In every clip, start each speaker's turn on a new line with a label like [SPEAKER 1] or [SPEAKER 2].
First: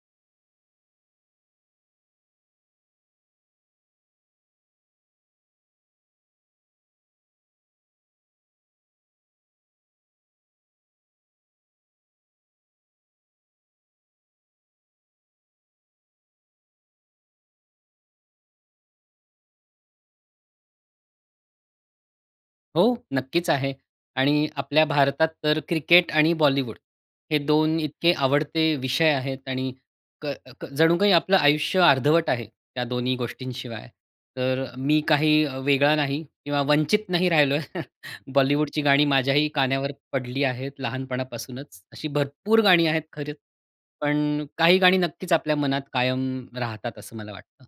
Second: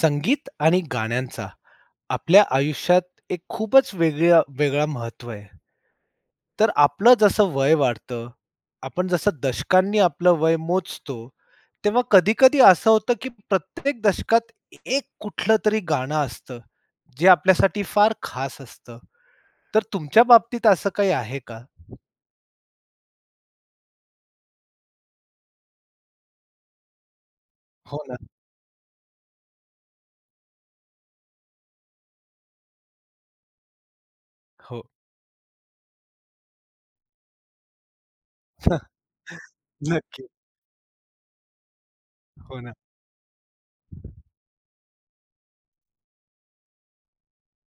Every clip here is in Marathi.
[SPEAKER 1] संगीत आणि गाण्यांचा, आपल्या आयुष्यात एक खूपच वेगळ वेगळं महत्त्व आहे. तर आपलं जसं वय वाढतं, आपण जसं दशकांनी आपलं वय मोजतो, तेव्हा कधी-कधी असं होतं, की प्रत्येक दशकात, 1 कुठलं तरी गाणं असतं, जे आपल्यासाठी फार खास असतं, तर तुमच्या बाबतीत असं काही आहे का?
[SPEAKER 2] हो, नक्कीच आहे. आणि आपल्या भारतात तर क्रिकेट आणि बॉलिवूड, हे 2
[SPEAKER 1] हो,
[SPEAKER 2] इतके
[SPEAKER 1] ना.
[SPEAKER 2] आवडते विषय आहेत आणि क क जणू काही आपलं आयुष्य अर्धवट आहे, त्या दोन्ही गोष्टींशिवाय. तर
[SPEAKER 1] हो.
[SPEAKER 2] मी काही वेगळा नाही किंवा वंचित नाही राहिलोय. बॉलिवूडची गाणी माझ्याही कानावर
[SPEAKER 1] नक्की.
[SPEAKER 2] पडली आहेत, लहानपणापासूनच. अशी
[SPEAKER 1] हो,
[SPEAKER 2] भरपूर
[SPEAKER 1] ना.
[SPEAKER 2] गाणी आहेत, खरचं पण काही गाणी नक्कीच आपल्या मनात कायम राहतात, असं मला वाटतं.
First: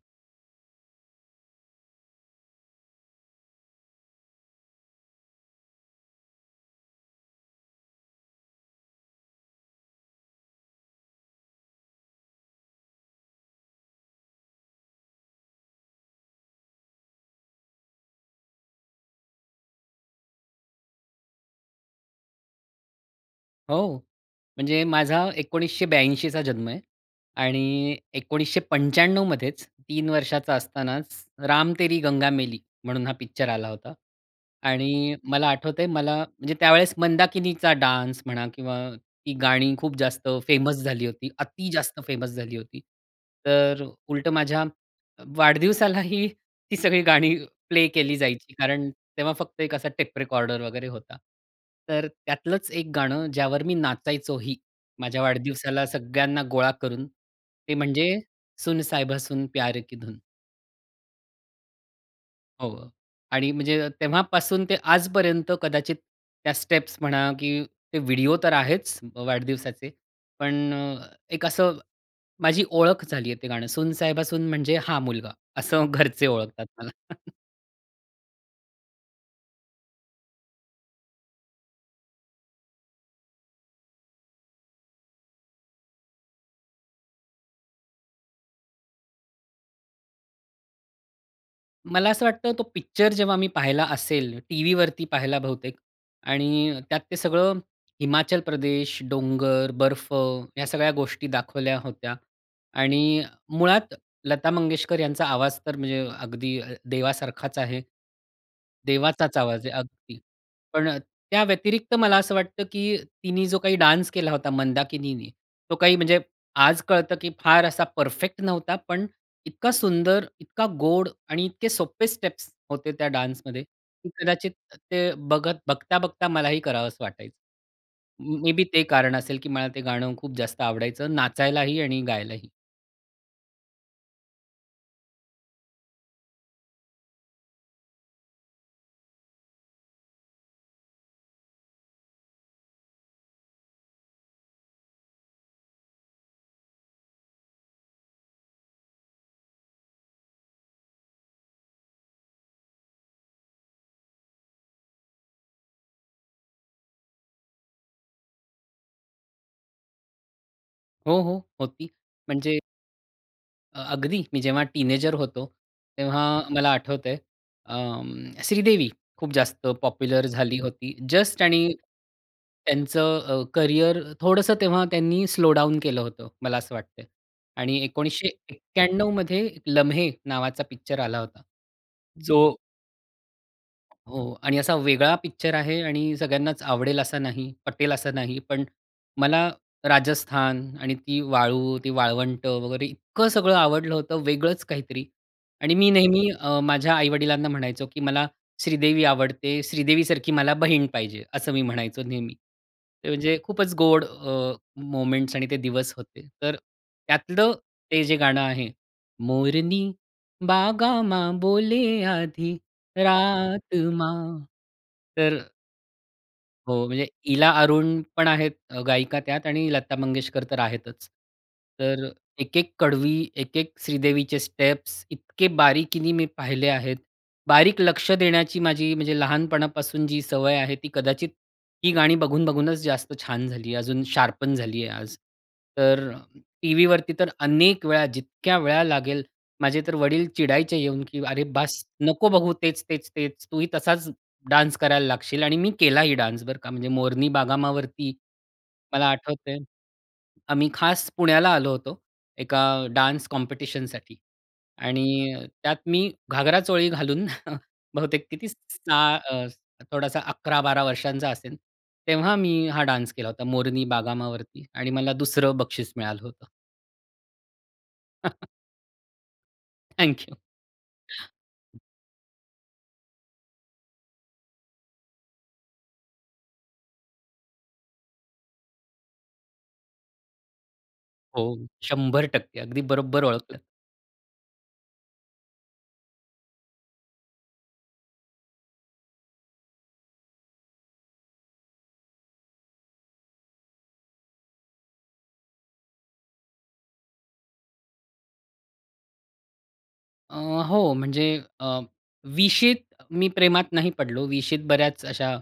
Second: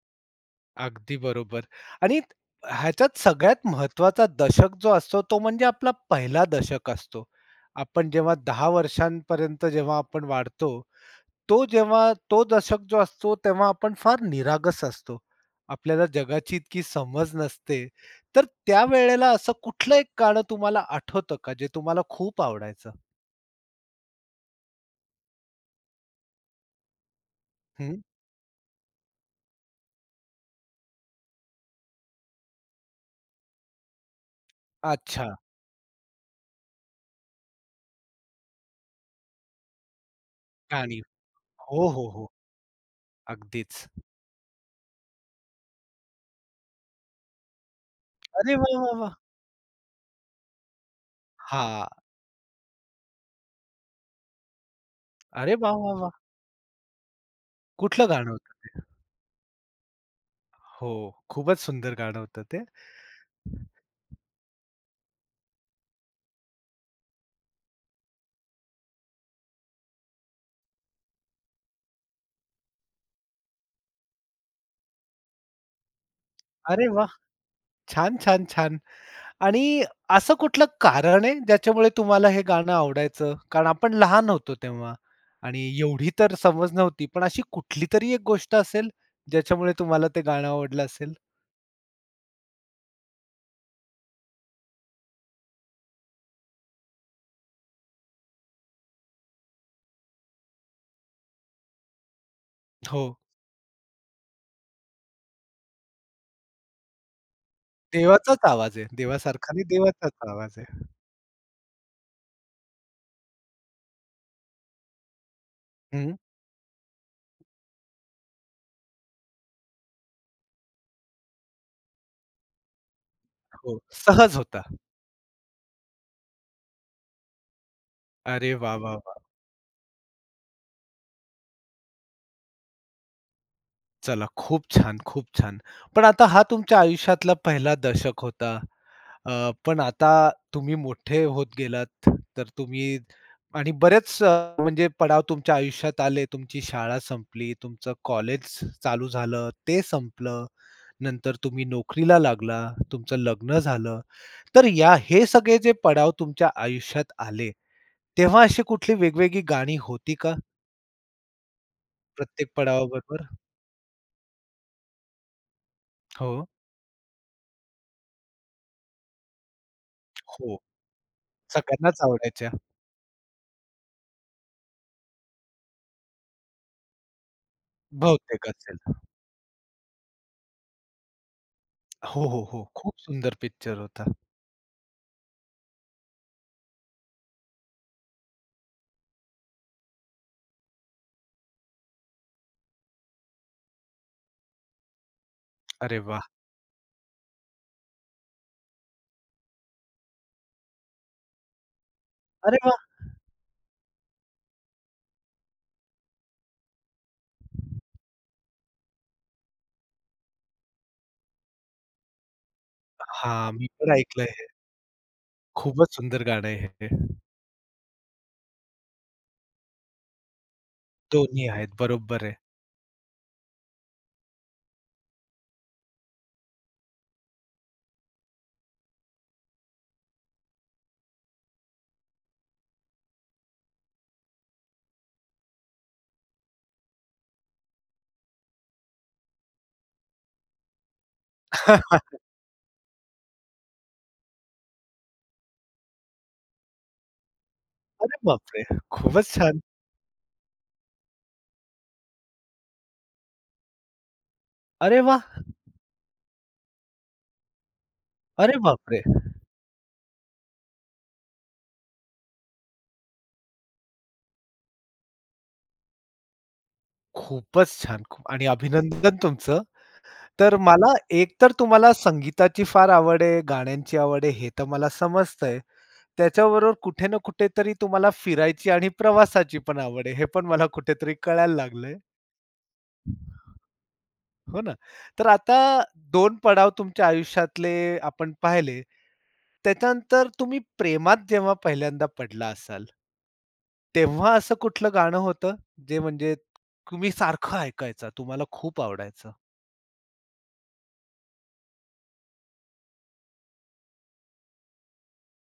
[SPEAKER 1] अगदी बरोबर. आणि ह्याच्यात सगळ्यात महत्त्वाचा दशक जो असतो, तो म्हणजे आपला 1ला दशक असतो. आपण जेव्हा 10 वर्षांपर्यंत जेव्हा आपण वाढतो, तो जेव्हा तो दशक जो असतो, तेव्हा आपण फार निरागस असतो, आपल्याला जगाची इतकी समज नसते, तर त्यावेळेला असं कुठलं एक गाणं तुम्हाला आठवतं का? जे तुम्हाला खूप आवडायचं.
[SPEAKER 2] हो. म्हणजे माझा 1982 चा जन्म आहे. आणि
[SPEAKER 1] हं.
[SPEAKER 2] 1995 मध्येच 3 वर्षाचा असतानाच राम तेरी गंगा मैली म्हणून हा पिक्चर आला होता. आणि
[SPEAKER 1] अच्छा!
[SPEAKER 2] मला आठवतंय मला म्हणजे त्यावेळेस मंदाकिनीचा डान्स म्हणा किंवा ती गाणी खूप जास्त फेमस
[SPEAKER 1] गाणी.
[SPEAKER 2] झाली होती. अति
[SPEAKER 1] हो,
[SPEAKER 2] जास्त
[SPEAKER 1] हो, हो.
[SPEAKER 2] फेमस झाली होती. तर
[SPEAKER 1] अगदीच.
[SPEAKER 2] उलटं माझ्या अ, वाढदिवसालाही ती सगळी गाणी प्ले केली जायची.
[SPEAKER 1] अरे वा!
[SPEAKER 2] कारण
[SPEAKER 1] वा! वा!
[SPEAKER 2] तेव्हा फक्त एक असा टेप रेकॉर्डर वगैरे होता.
[SPEAKER 1] हां.
[SPEAKER 2] तर त्यातलंच एक गाणं ज्यावर मी नाचायचोही माझ्या
[SPEAKER 1] अरे वा!
[SPEAKER 2] वाढदिवसाला
[SPEAKER 1] वा! वा!
[SPEAKER 2] सगळ्यांना गोळा करून ते
[SPEAKER 1] कुठलं
[SPEAKER 2] म्हणजे
[SPEAKER 1] गाणं होतं
[SPEAKER 2] सुन
[SPEAKER 1] ते?
[SPEAKER 2] साहिबा सुन प्यार की धुन.
[SPEAKER 1] हो. खूपच सुंदर गाणं होतं ते.
[SPEAKER 2] हो. आणि म्हणजे तेव्हापासून ते आजपर्यंत कदाचित त्या स्टेप्स म्हणा की ते व्हिडिओ तर आहेच अ, वाढदिवसाचे, पण अ, एक असं माझी ओळख झाली आहे, ते गाणं सून साहेबा सून म्हणजे हा मुलगा असं घरचे ओळखतात
[SPEAKER 1] अरे
[SPEAKER 2] मला.
[SPEAKER 1] वाह! छान! छान! छान! आणि असं कुठलं कारण आहे ज्याच्यामुळे तुम्हाला हे गाणं आवडायचं? कारण आपण लहान होतो तेव्हा आणि एवढी तर समज नव्हती, पण अशी कुठलीतरी एक गोष्ट असेल ज्याच्यामुळे तुम्हाला ते गाणं आवडलं असेल?
[SPEAKER 2] मला असं वाटतं, तो पिक्चर जेव्हा मी पाहिला असेल, टीव्हीवरती पाहिला बहुतेक. आणि त्यात ते सगळं, हिमाचल प्रदेश, डोंगर, बर्फ या सगळ्या गोष्टी दाखवल्या होत्या.
[SPEAKER 1] हो.
[SPEAKER 2] आणि मुळात लता मंगेशकर यांचा आवाज तर म्हणजे अगदी अ, देवासारखाच आहे.
[SPEAKER 1] देवाचाच आवाज आहे,
[SPEAKER 2] देवाचाच
[SPEAKER 1] देवासारखा नाही
[SPEAKER 2] आवाज आहे
[SPEAKER 1] देवाचाच
[SPEAKER 2] अगदी.
[SPEAKER 1] आवाज आहे.
[SPEAKER 2] पण अ, त्या व्यतिरिक्त मला असं वाटतं, की तिनी जो काही डान्स केला होता मंदाकिनीने, तो काही
[SPEAKER 1] हं.
[SPEAKER 2] म्हणजे, आज कळतं की फार असा परफेक्ट नव्हता, पण इतका सुंदर, इतका गोड आणि इतके सोप्पे स्टेप्स होते त्या डान्समध्ये
[SPEAKER 1] हो.
[SPEAKER 2] की
[SPEAKER 1] सहज
[SPEAKER 2] कदाचित
[SPEAKER 1] होता.
[SPEAKER 2] त ते बघत बघता-बघता मलाही करावंसं वाटायचं. म
[SPEAKER 1] अरे
[SPEAKER 2] मे बी
[SPEAKER 1] वाह!
[SPEAKER 2] ते
[SPEAKER 1] वाह! वाह!
[SPEAKER 2] कारण असेल, की मला ते गाणं खूप जास्त आवडायचं, नाचायलाही आणि गायलाही.
[SPEAKER 1] चला, खूप छान! खूप छान! पण आता हा तुमच्या आयुष्यातला पहिला दशक होता. अ, पण आता तुम्ही मोठे होत गेलात, तर तुम्ही [unintelligible] आणि बरेच अ, म्हणजे पडाव तुमच्या आयुष्यात आले. तुमची शाळा संपली, तुमचं कॉलेज स चालू झालं, ते संपलं. नंतर तुम्ही नोकरीला लागला, तुमचं लग्न झालं. तर या हे सगळे जे पडाव तुमच्या आयुष्यात आले, तेव्हा अशी कुठली वेगवेगळी गाणी होती का?
[SPEAKER 2] हो, हो. होती,
[SPEAKER 1] प्रत्येक
[SPEAKER 2] म्हणजे
[SPEAKER 1] पडावाबरोबर
[SPEAKER 2] अ अगदी. मी जेव्हा टिनयेजर होतो, तेव्हा
[SPEAKER 1] हो.
[SPEAKER 2] मला आठवतंय, अं, श्रीदेवी खूप जास्त पॉप्युलर
[SPEAKER 1] हो.
[SPEAKER 2] झाली होती, जस्ट आणि
[SPEAKER 1] सगळ्यांनाच आवडायच्या.
[SPEAKER 2] त्यांचं अ, करियर थोडंसं तेव्हा त्यांनी स्लो डाऊन केलं होतं, मला असं वाटत आहे. आणि एकोनीशे
[SPEAKER 1] बहुतेक असेल.
[SPEAKER 2] एक्याण्णव मध्ये ‘लम्हे’ नावाचा पिक्चर आला होता,
[SPEAKER 1] हो, हो,
[SPEAKER 2] जो
[SPEAKER 1] हो. खूप सुंदर पिक्चर होता.
[SPEAKER 2] हो. आणि असा वेगळा पिक्चर आहे आणि सगळ्यांनाचं आवडेल असा नाही, पटेल असा नाही. पण मला राजस्थान आणि ती वाळू, ती वाळवंट वगैरे, इतकं सगळं आवडलं होतं, वेगळंच काहीतरी. आणि मी
[SPEAKER 1] अरे वाह!
[SPEAKER 2] नेहमी अ, माझ्या आई-वडिलांना म्हणायचो, की "मला श्रीदेवी आवडते, श्रीदेवीसारखी मला बहीण पाहिजे," असं मी म्हणायचो नेहमी.
[SPEAKER 1] अरे वा!
[SPEAKER 2] ते म्हणजे खूपच गोड अ, मोमेंट्स आणि ते दिवस होते. तर त्यातलं ते जे गाणं आहे, मोरनी बागां मां बोले, आधी
[SPEAKER 1] हां. मी
[SPEAKER 2] रात
[SPEAKER 1] पण ऐकलय
[SPEAKER 2] मां
[SPEAKER 1] हे.
[SPEAKER 2] तर
[SPEAKER 1] खूपच सुंदर गाणं आहे,
[SPEAKER 2] हो. म्हणजे
[SPEAKER 1] हे.
[SPEAKER 2] इला अरुण पण आहेत अ, गायिका त्यात आणि लता मंगेशकर तर आहेतच.
[SPEAKER 1] दोन्ही आहेत,
[SPEAKER 2] तर
[SPEAKER 1] बरोबर आहे.
[SPEAKER 2] एकेक कडवी, एकेक श्रीदेवीचे स्टेप्स इतके बारीकीने मी पाहिले आहेत. बारीक लक्ष देण्याची माझी, म्हणजे लहानपणापासून जी सवय आहे, ती कदाचित ती गाणी बघून-बघूनच जास्त छान झाली, अजून शार्पन झाली आहे आज. तर टीव्हीवरती अनेक वेळा, जितक्या वेळा लागेल माझे तर वडील चिडायचे येऊन, की ‘अरे, बस! नको बघू तेच, तेच, तेच. तूही तसाच डान्स करायला लागशील.’ आणि मी केलाही डान्स बरं का! म्हणजे मोरनी बागां मां वरती
[SPEAKER 1] अरे बापरे,
[SPEAKER 2] मला
[SPEAKER 1] खूपच
[SPEAKER 2] आठवतं आहे.
[SPEAKER 1] छान!
[SPEAKER 2] आम्ही खास पुण्याला आलो होतो, एका डान्स कॉम्पिटिशनसाठी.
[SPEAKER 1] अरे वाह!
[SPEAKER 2] आणि त्यात मी घागरा-चोळी घालून, बहुतेक कितीस
[SPEAKER 1] अरे
[SPEAKER 2] सा
[SPEAKER 1] बापरे!
[SPEAKER 2] अ, थोडासा 11-12 वर्षांचा असेल तेव्हा, मी हा डान्स केला होता मोरनी बागां मां वरती. आणि मला दुसरं बक्षीस मिळालं होतं.
[SPEAKER 1] खूपच छान, खूप आणि अभिनंदन तुमचं.
[SPEAKER 2] Thank you.
[SPEAKER 1] तर मला एक तर तुम्हाला संगीताची फार आवड आहे, गाण्यांची आवड आहे, हे तर मला समजतंय. त्याच्याबरोबर कुठे ना कुठेतरी तुम्हाला फिरायची आणि प्रवासाची पण आवड आहे, हे पण मला कुठेतरी कळायला
[SPEAKER 2] हो,
[SPEAKER 1] लागलंय.
[SPEAKER 2] 100% अगदी बरोबर ओळखलं.
[SPEAKER 1] हो ना, तर आता 2 पडाव तुमच्या आयुष्यातले आपण पाहिले. त्याच्यानंतर तुम्ही प्रेमात जेव्हा पहिल्यांदा पडला असाल तेव्हा असं कुठलं गाणं होतं, जे म्हणजे तुम्ही सारखं ऐकायचा, तुम्हाला खूप आवडायचं.
[SPEAKER 2] अ, हो म्हणजे अ, 20शीत मी प्रेमात नाही पडलो, 20शीत बऱ्याच अशा,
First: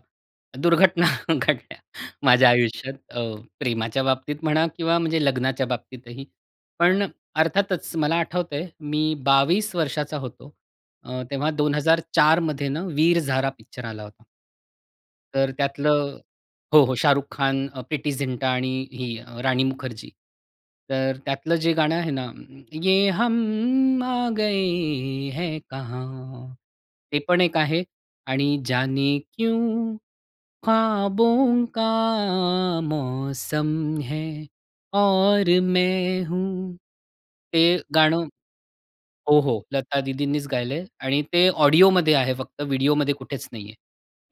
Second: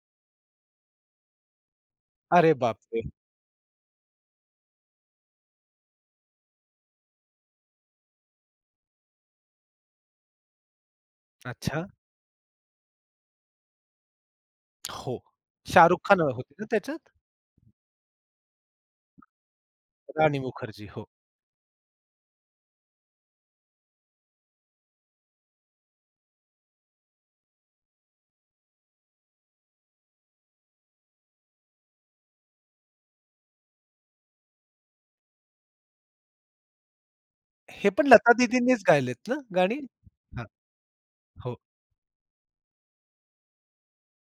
[SPEAKER 2] दुर्घटना घडल्या माझ्या
[SPEAKER 1] अरे
[SPEAKER 2] आयुष्यात.
[SPEAKER 1] बापरे!
[SPEAKER 2] अ, प्रेमाच्या बाबतीत म्हणा किंवा म्हणजे लग्नाच्या बाबतीतही. पण अर्थातच मला आठवतंय, मी 22 वर्षाचा होतो, अ, तेव्हा दोन
[SPEAKER 1] अच्छा.
[SPEAKER 2] हजार चारमध्ये ना, वीर झारा पिक्चर आला होता.
[SPEAKER 1] हो,
[SPEAKER 2] तर त्यातलं
[SPEAKER 1] शाहरुख खान ह होते ना
[SPEAKER 2] हो, हो.
[SPEAKER 1] त्याच्यात?
[SPEAKER 2] शाहरुख खान, प्रीटी झिंटा आणि ही राणी मुखर्जी.
[SPEAKER 1] राणी मुखर्जी, हो.
[SPEAKER 2] तर त्यातलं जे गाणं आहे ना, ये हम आ गए है कहाँ. ते पण एक आहे आणि जाने क्यों खाबों का मौसम है और मैं हूँ. ते
[SPEAKER 1] हे पण
[SPEAKER 2] गाणं
[SPEAKER 1] लता दीदींनीच गायलेत ना,
[SPEAKER 2] हो, हो.
[SPEAKER 1] गाणी?
[SPEAKER 2] लता
[SPEAKER 1] हां.
[SPEAKER 2] दीदींनीच गायलंय आणि ते
[SPEAKER 1] हो.
[SPEAKER 2] ऑडिओमध्ये आहे फक्त व्हिडिओमध्ये कुठेच नाही आहे.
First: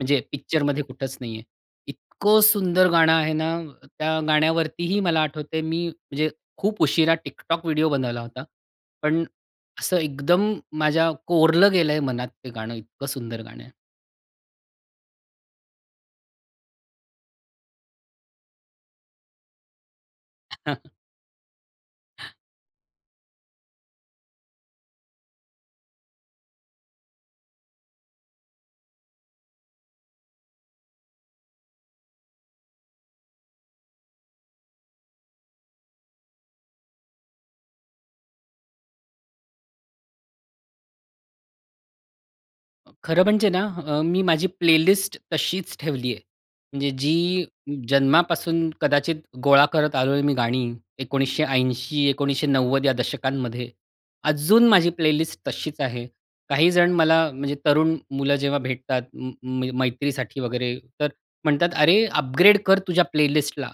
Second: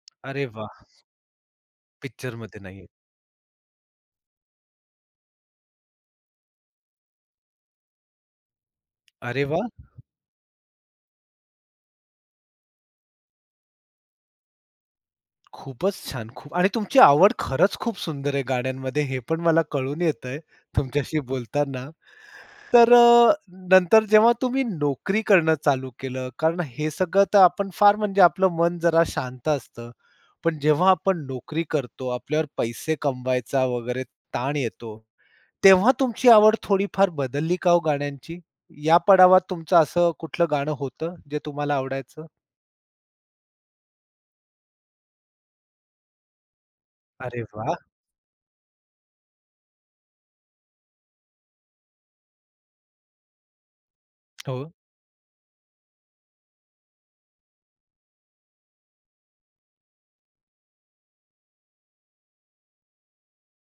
[SPEAKER 2] म्हणजे
[SPEAKER 1] अरे वाह!
[SPEAKER 2] पिक्चरमध्ये कुठंच नाही आहे. इतकं
[SPEAKER 1] पिक्चरमध्ये नाही आहे.
[SPEAKER 2] सुंदर गाणं आहे ना, अ, त्या गाण्यावरतीही मला आठवते मी म्हणजे खूप उशिरा TikTok व्हिडिओ बनवला होता. पण
[SPEAKER 1] अरे वाह!
[SPEAKER 2] असं एकदम माझ्या कोरलं गेलंय मनात, ते गाणं इतकं सुंदर गाणं आहे.
[SPEAKER 1] खूपच छान खूप आणि तुमची आवड खरंच खूप सुंदर आहे गाण्यांमध्ये हे पण मला कळून येतंय तुमच्याशी बोलताना. तर अ, नंतर जेव्हा तुम्ही नोकरी करणं चालू केलं कारण हे सगळं तर आपण फार म्हणजे आपलं मन जरा शांत असतं, पण जेव्हा आपण नोकरी करतो, आपल्यावर पैसे कमवायचा वगैरे ताण येतो, तेव्हा तुमची आवड थोडीफार बदलली का हो गाण्यांची? या पडावात तुमचं असं कुठलं गाणं होतं जे तुम्हाला आवडायचं?
[SPEAKER 2] अ, खरं म्हणजे ना अ, मी माझी प्लेलिस्ट तशीच ठेवली आहे. म्हणजे
[SPEAKER 1] अरे
[SPEAKER 2] जी
[SPEAKER 1] वाह!
[SPEAKER 2] जन्मापासून कदाचित गोळा करत आलोय मी गाणी 1980-1990 या दशकांमध्ये. अजून
[SPEAKER 1] हो.
[SPEAKER 2] माझी प्लेलिस्ट तशीच आहे. काही जण मला म्हणजे तरुण मुलं जेव्हा भेटतात उंम, उंम, मैत्रीसाठी वगैरे तर म्हणतात "अरे अपग्रेड कर तुझ्या प्लेलिस्टला."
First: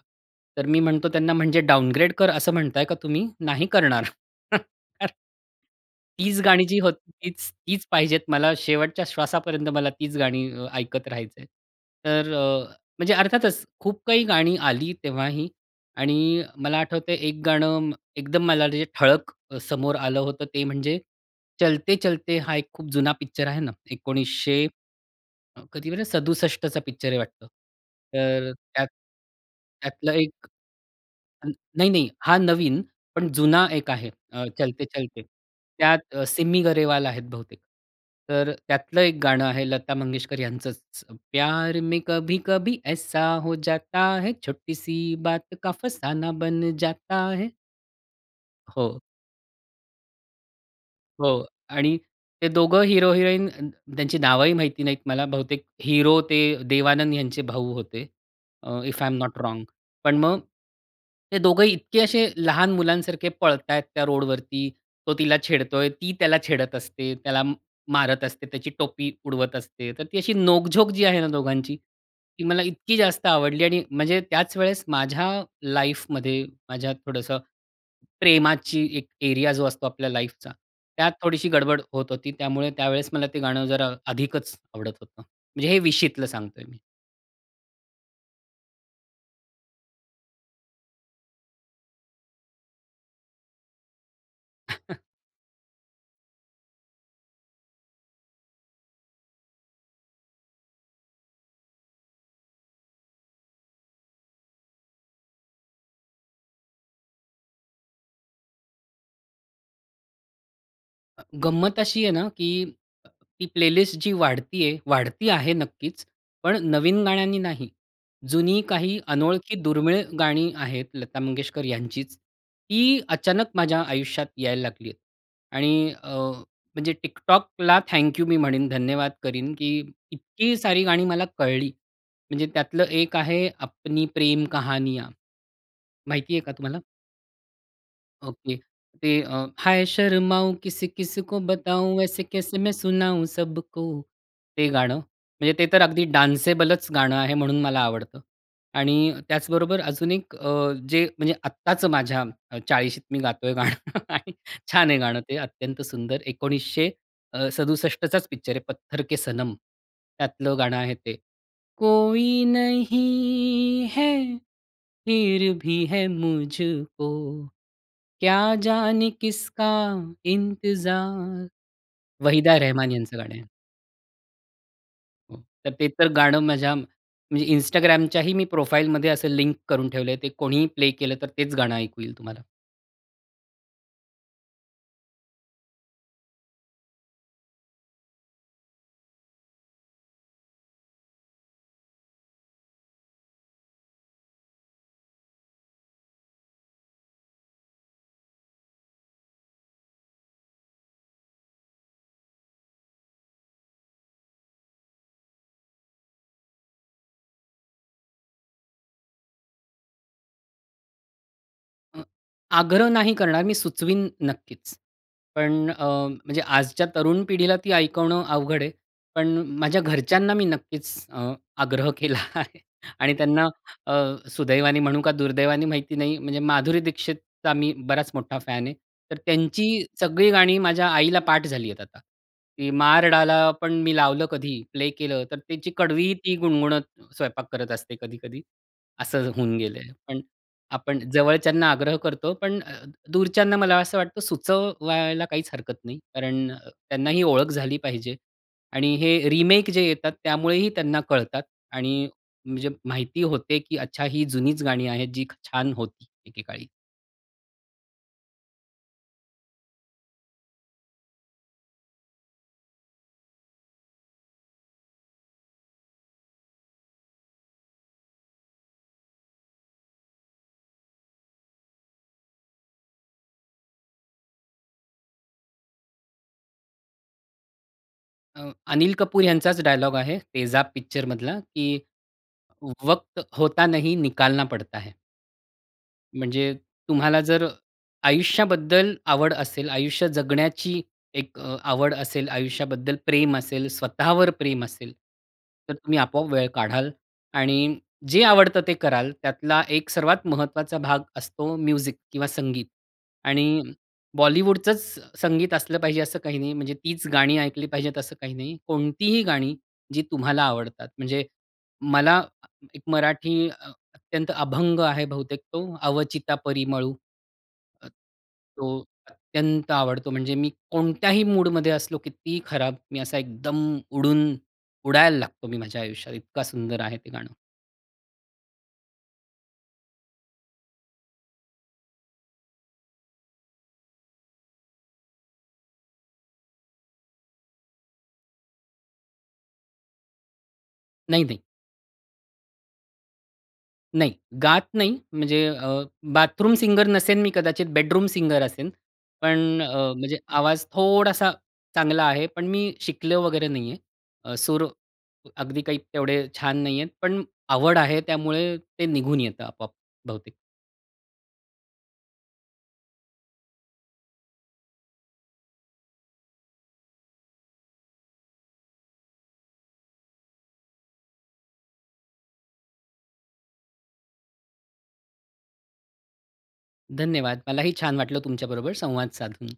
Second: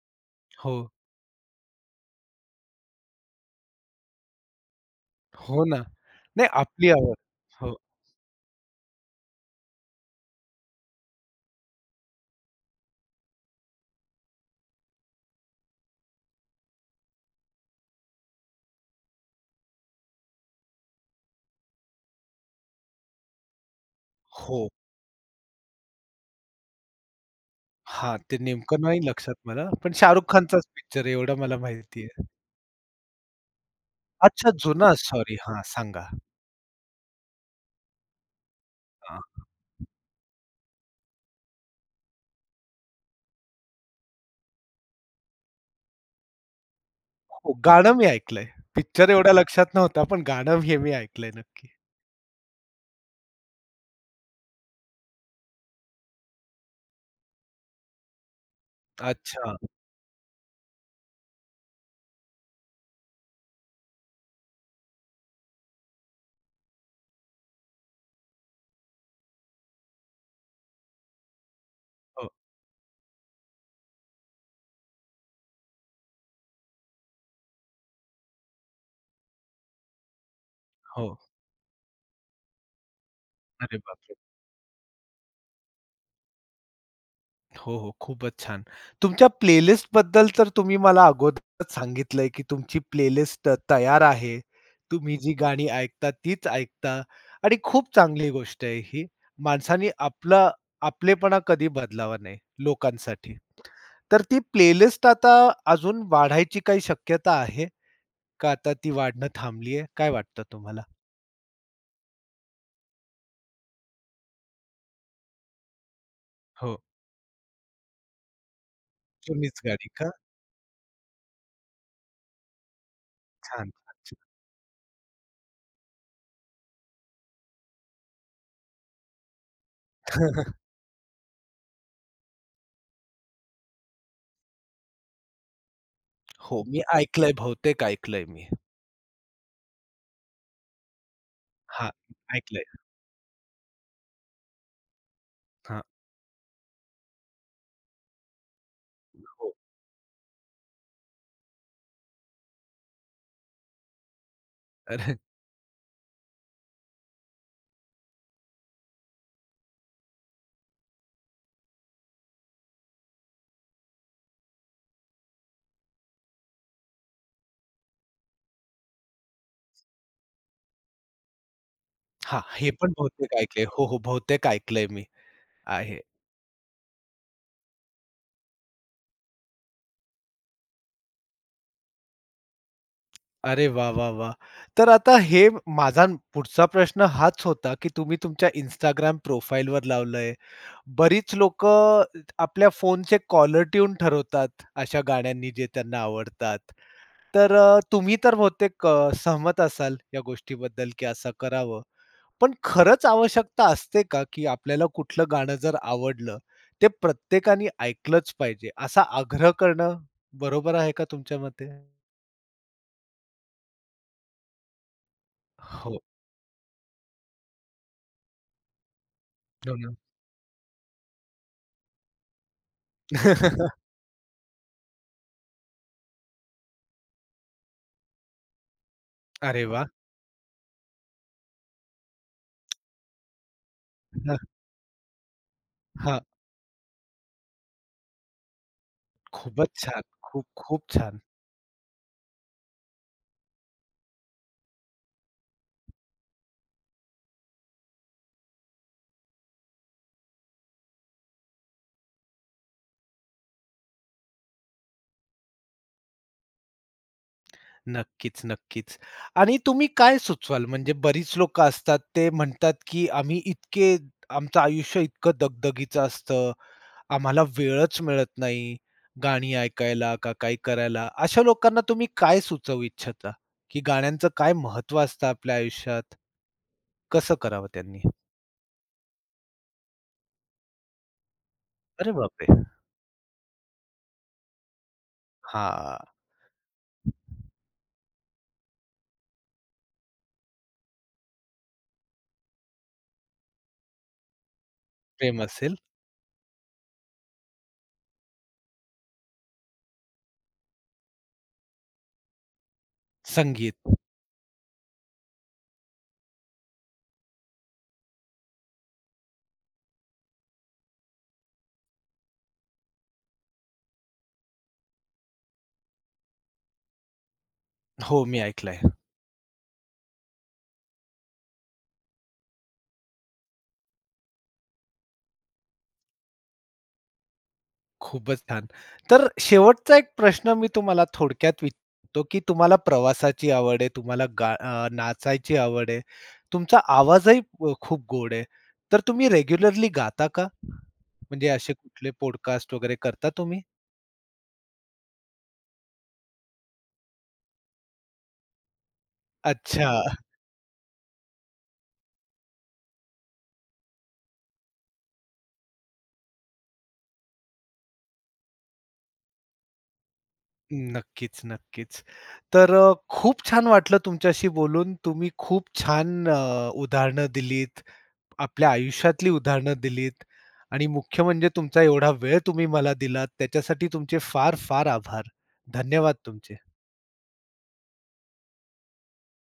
[SPEAKER 2] तर मी
[SPEAKER 1] हो.
[SPEAKER 2] म्हणतो त्यांना "म्हणजे डाउनग्रेड कर असं म्हणताय का तुम्ही? नाही करणार."
[SPEAKER 1] हो, ना.
[SPEAKER 2] तीच
[SPEAKER 1] नाही
[SPEAKER 2] गाणी जी
[SPEAKER 1] आपली
[SPEAKER 2] होती,
[SPEAKER 1] आवड. हो.
[SPEAKER 2] तीच-तीच पाहिजेत मला शेवटच्या श्वासापर्यंत मला तीच गाणी ऐकत राहायचं आहे. तर, म्हणजे अर्थातच, खूप काही गाणी आली तेव्हाही आणि मला आठवतंय 1 गाणं एकदम मला जे ठळक समोर आलं होतं ते म्हणजे, चलते चलते हा एक खूप जुना पिक्चर आहे ना 1900
[SPEAKER 1] हो.
[SPEAKER 2] अ, कधीबर 67 पिक्चर आहे वाटतं.
[SPEAKER 1] हां, ते
[SPEAKER 2] तर
[SPEAKER 1] नेमकं
[SPEAKER 2] त्यात
[SPEAKER 1] नाही लक्षात मला. पण
[SPEAKER 2] त्यातला
[SPEAKER 1] शाहरुख
[SPEAKER 2] 1
[SPEAKER 1] खानचाच पिक्चर आहे एवढं मला माहिती
[SPEAKER 2] नाही-नाही
[SPEAKER 1] आहे.
[SPEAKER 2] हा नवीन पण जुना 1 आहे
[SPEAKER 1] अच्छा
[SPEAKER 2] चलते
[SPEAKER 1] जुना
[SPEAKER 2] चलते.
[SPEAKER 1] सॉरी, हां, सांगा.
[SPEAKER 2] त्यात सिमी गरेवाल आहेत बहुतेक. तर त्यातलं 1
[SPEAKER 1] हां.
[SPEAKER 2] गाणं आहे लता मंगेशकर यांचंच. प्यार में कभी कभी ऐसा हो जाता है, छोटी सी बात का फसाना बन जाता है.
[SPEAKER 1] गाणं मी ऐकलंय.
[SPEAKER 2] हो.
[SPEAKER 1] पिक्चर एवढ्या लक्षात नव्हता, पण गाणं हे मी ऐकलंय
[SPEAKER 2] हो,
[SPEAKER 1] नक्की.
[SPEAKER 2] आणि ते दोघं हीरो-हिरोईन अ, त्यांची नावंही माहिती नाहीत मला बहुतेक हीरो ते देवानंद यांचे भाऊ होते, अ, इफ आय एम नॉट
[SPEAKER 1] अच्छा.
[SPEAKER 2] रॉंग पण मग, हे दोघंही इतके असे लहान मुलांसारखे पळतायेत त्या रोडवरती, तो तिला छेडतोय, ती त्याला छेडत असते, त्याला मारत असते, त्याची टोपी उडवत असते, तर ती अशी नोक-झोक जी आहे ना दोघांची,
[SPEAKER 1] हो.
[SPEAKER 2] ती मला इतकी जास्त आवडली आणि म्हणजे त्याच वेळेस माझ्या लाईफमध्ये माझ्या थोडंसं प्रेमाची एक एरिया जो असतो आपल्या लाईफचा त्यात
[SPEAKER 1] हो.
[SPEAKER 2] थोडीशी गडबड होत होती, त्यामुळे त्यावेळेस मला ते गाणं
[SPEAKER 1] अरे
[SPEAKER 2] जरा
[SPEAKER 1] बापरे.
[SPEAKER 2] अधिकच आवडत होतं. म्हणजे हे 20शी तल सांगतोय मी.
[SPEAKER 1] हो, हो. खूपच छान. तुमच्या प्लेलिस्टबद्दल तर तुम्ही मला अगोदरच सांगितलंय, की तुमची प्लेलिस्ट त तयार आहे. तुम्ही जी गाणी ऐकता, तीच ऐकता. आणि खूप चांगली गोष्ट आहे ही. माणसांनी आपलं आपलेपणा कधी बदलावा नाही, लोकांसाठी. तर ती प्लेलिस्ट आता अजून वाढायची काही शक्यता आहे? का आता ती वाढणं थांबली आहे? काय वाटतं तुम्हाला?
[SPEAKER 2] अ, गंमत अशी आहे ना, की अ, ती प्लेलिस्ट जी वाढती आहे, वाढती आहे, नक्कीच. पण
[SPEAKER 1] हो.
[SPEAKER 2] नवीन गाण्यांनी नाही. जुनी काही अनोळखी,
[SPEAKER 1] जुनीच गाणी
[SPEAKER 2] दुर्मिळ
[SPEAKER 1] का?
[SPEAKER 2] गाणी आहेत, लता मंगेशकर यांचीच. ती अचानक
[SPEAKER 1] छान.
[SPEAKER 2] माझ्या
[SPEAKER 1] [unintelligible]
[SPEAKER 2] आयुष्यात यायला लागली आहेत. आणि अ, म्हणजे TikTokला थँक्यू मी म्हणेन, धन्यवाद करीन, की इतकी सारी गाणी मला कळली, म्हणजे त्यातलं एक आहे, अपनी प्रेम कहानियाँ माहिती आहे का
[SPEAKER 1] हो,
[SPEAKER 2] तुम्हाला?
[SPEAKER 1] मी ऐकलंय, बहुतेक ऐकलंय मी हे.
[SPEAKER 2] ओके. ते अ, हाय शर्माऊ किसी-किसी को
[SPEAKER 1] हां,
[SPEAKER 2] बताऊ, ऐसे कैसे मैं
[SPEAKER 1] ऐकलंय.
[SPEAKER 2] सुनाऊं सबको ते गाणं. म्हणजे ते तर
[SPEAKER 1] हां.
[SPEAKER 2] अगदी डान्सेबलच गाणं आहे, म्हणून मला आवडतं आणि
[SPEAKER 1] हो.
[SPEAKER 2] त्याचबरोबर अजून एक अ, जे, म्हणजे आत्ताच माझ्या 40शीत मी गातोय गाणं आणि छान आहे
[SPEAKER 1] अरे!
[SPEAKER 2] गाणं ते अत्यंत सुंदर 1900 अ, 67चाच पिक्चर आहे, पत्थर के सनम, त्यातलं गाणं आहे ते. कोई नहीं है, फिर भी है मुझको, क्या जाने किसका इंतजार
[SPEAKER 1] हां.
[SPEAKER 2] वहिदा
[SPEAKER 1] हे
[SPEAKER 2] रहमान
[SPEAKER 1] पण
[SPEAKER 2] यांचं गाणं
[SPEAKER 1] बहुतेक
[SPEAKER 2] आहे.
[SPEAKER 1] ऐकलंय. हो, हो. बहुतेक ऐकलंय मी.
[SPEAKER 2] हो. तर ते
[SPEAKER 1] आहे.
[SPEAKER 2] तर गाणं माझ्या म्हणजे Instagramच्याही मी प्रोफाइलमध्ये असं लिंक करून ठेवलंय, ते कोणीही प्ले केलं, तर तेच गाणं ऐकू येईल तुम्हाला.
[SPEAKER 1] अरे वाह! वाह! वाह! तर आता हे माझा पुढचा प्रश्न हाच होता, की तुम्ही तुमच्या Instagram प्रोफाईलवर लावलंय. बरीच लोकं इत आपल्या फोनचे कॉलर ट्यून ठरवतात अशा गाण्यांनी जे त्यांना आवडतात. तर तुम्ही तर अ, बहुतेक अ, सहमत असाल, या गोष्टीबद्दल की असं करावं? पण खरंच आवश्यकता असते का? की आपल्याला कुठलं गाणं जर आवडलं, ते प्रत्येकाने ऐकलंच पाहिजे, असा आग्रह करणं बरोबर आहे का तुमच्या मते?
[SPEAKER 2] अ आग्रह नाही करणार मी सुचवीन नक्कीच. पण अ,
[SPEAKER 1] हो.
[SPEAKER 2] म्हणजे आजच्या तरुण पिढीला ती ऐकवणं अवघड आहे. पण माझ्या
[SPEAKER 1] दोन
[SPEAKER 2] घरच्यांना मी नक्कीच अ, आग्रह केला आहे. आणि त्यांना अ, सुदैवाने म्हणू का, दुर्दैवाने माहिती नाही. म्हणजे माधुरी दीक्षितचा मी बराच मोठा फॅन आहे, तर
[SPEAKER 1] अरे
[SPEAKER 2] त्यांची
[SPEAKER 1] वाह!
[SPEAKER 2] सगळी गाणी माझ्या आईला पाठ झाली आहेत आता. ती मार डाला पण मी लावलं
[SPEAKER 1] हां.
[SPEAKER 2] कधी, प्ले केलं, तर त्याची कडवी
[SPEAKER 1] हां.
[SPEAKER 2] ती गुणगुणत स्वयंपाक करत असते कधी-कधी, असं होऊन
[SPEAKER 1] खूपच
[SPEAKER 2] गेलंय.
[SPEAKER 1] छान.
[SPEAKER 2] पण
[SPEAKER 1] खूप, खूप
[SPEAKER 2] आपण
[SPEAKER 1] छान.
[SPEAKER 2] जवळच्यांना आग्रह करतो, पण अ, दूरच्यांना मला असं वाटतं, सुचवायला काहीच हरकत नाही. कारण अ, त्यांना ही ओळख झाली पाहिजे. आणि हे रिमेक जे येतात, त्यामुळेही त्यांना कळतात आणि म्हणजे माहिती होते, की अच्छा ही जुनीच गाणी आहेत, जीक छान होती एकेकाळी.
[SPEAKER 1] -नक्कीच-नक्कीच. आणि तुम्ही काय सुचवाल म्हणजे बरीच लोकं असतात ते म्हणतात की "आम्ही इतके आमचं आयुष्य इतकं दगदगीचं असतं. आम्हाला वेळच मिळत नाही गाणी ऐकायला का काय करायला" अशा लोकांना तुम्ही काय सुचवू इच्छिता? की गाण्यांचं काय महत्त्व असतं आपल्या आयुष्यात? कसं करावं त्यांनी?
[SPEAKER 2] अ, अनिल कपूर यांचाच डायलॉग आहे. 'तेजाब' पिक्चर मधला, की
[SPEAKER 1] अरे बाप रे!
[SPEAKER 2] "वक्त होता नही, निकालना पडता आहे."
[SPEAKER 1] हां.
[SPEAKER 2] म्हणजे तुम्हाला जर, आयुष्याबद्दल आवड असेल, आयुष्य जगण्याची एक अ, आवड असेल, आयुष्याबद्दल प्रेम असेल, स्वतःवर प्रेम असेल,
[SPEAKER 1] प्रेम
[SPEAKER 2] तर
[SPEAKER 1] असेल.
[SPEAKER 2] तुम्ही आपोआप वेळ काढाल आणि जे आवडतं ते कराल, त्यातला एक सर्वात महत्त्वाचा भाग असतो म्युझिक किंवा संगीत. आणि
[SPEAKER 1] संगीत.
[SPEAKER 2] बॉलिवूडचच संगीत असलं पाहिजे असं काही नाही. म्हणजे तीच गाणी ऐकली पाहिजेत असं काही नाही. कोणतीही गाणी जी तुम्हाला आवडतात म्हणजे, मला एक मराठी अत्यंत अभंग आहे बहुतेक तो 'अवचिता परिमळू'.
[SPEAKER 1] हो, मी
[SPEAKER 2] तो
[SPEAKER 1] ऐकलंय.
[SPEAKER 2] अत्यंत आवडतो म्हणजे मी कोणत्याही मूडमध्ये असलो कितीही खराब मी असा एकदम उडून उडायला लागतो मी माझ्या आयुष्यात इतका सुंदर आहे ते गाणं.
[SPEAKER 1] खूपच छान! तर शेवटचा 1 प्रश्न मी तुम्हाला थोडक्यात विचारतो, की तुम्हाला प्रवासाची आवड आहे, तुम्हाला गा अ, नाचायची आवड आहे, तुमचा आवाजही खूप गोड आहे, तर तुम्ही रेग्युलरली गाता का?
[SPEAKER 2] नाही-नाही.
[SPEAKER 1] म्हणजे असे कुठले पॉडकास्ट वगैरे करता तुम्ही?
[SPEAKER 2] नाही गात नाही, म्हणजे अ, बाथरूम सिंगर नसेन मी कदाचित बेडरूम सिंगर असेन पण अ,
[SPEAKER 1] अच्छा!
[SPEAKER 2] म्हणजे आवाज थोडासा चांगला आहे, पण मी शिकलो वगैरे नाही आहे. सूर अगदी काही तेवढे छान नाही आहेत. पण आवड आहे, त्यामुळे ते निघून येतं आपोआप. बहुतेक.
[SPEAKER 1] नक्कीच-नक्कीच. तर अ, खूप छान वाटलं तुमच्याशी बोलून. तुम्ही खूप छान अ, उदाहरणं दिलीत आपल्या आयुष्यातली उदाहरणं दिलीत आणि मुख्य म्हणजे तुमचा एवढा वेळ तुम्ही मला दिलात, त्याच्यासाठी तुमचे फार-फार आभार. धन्यवाद तुमचे.
[SPEAKER 2] धन्यवाद. मलाही छान वाटलं तुमच्याबरोबर संवाद साधून.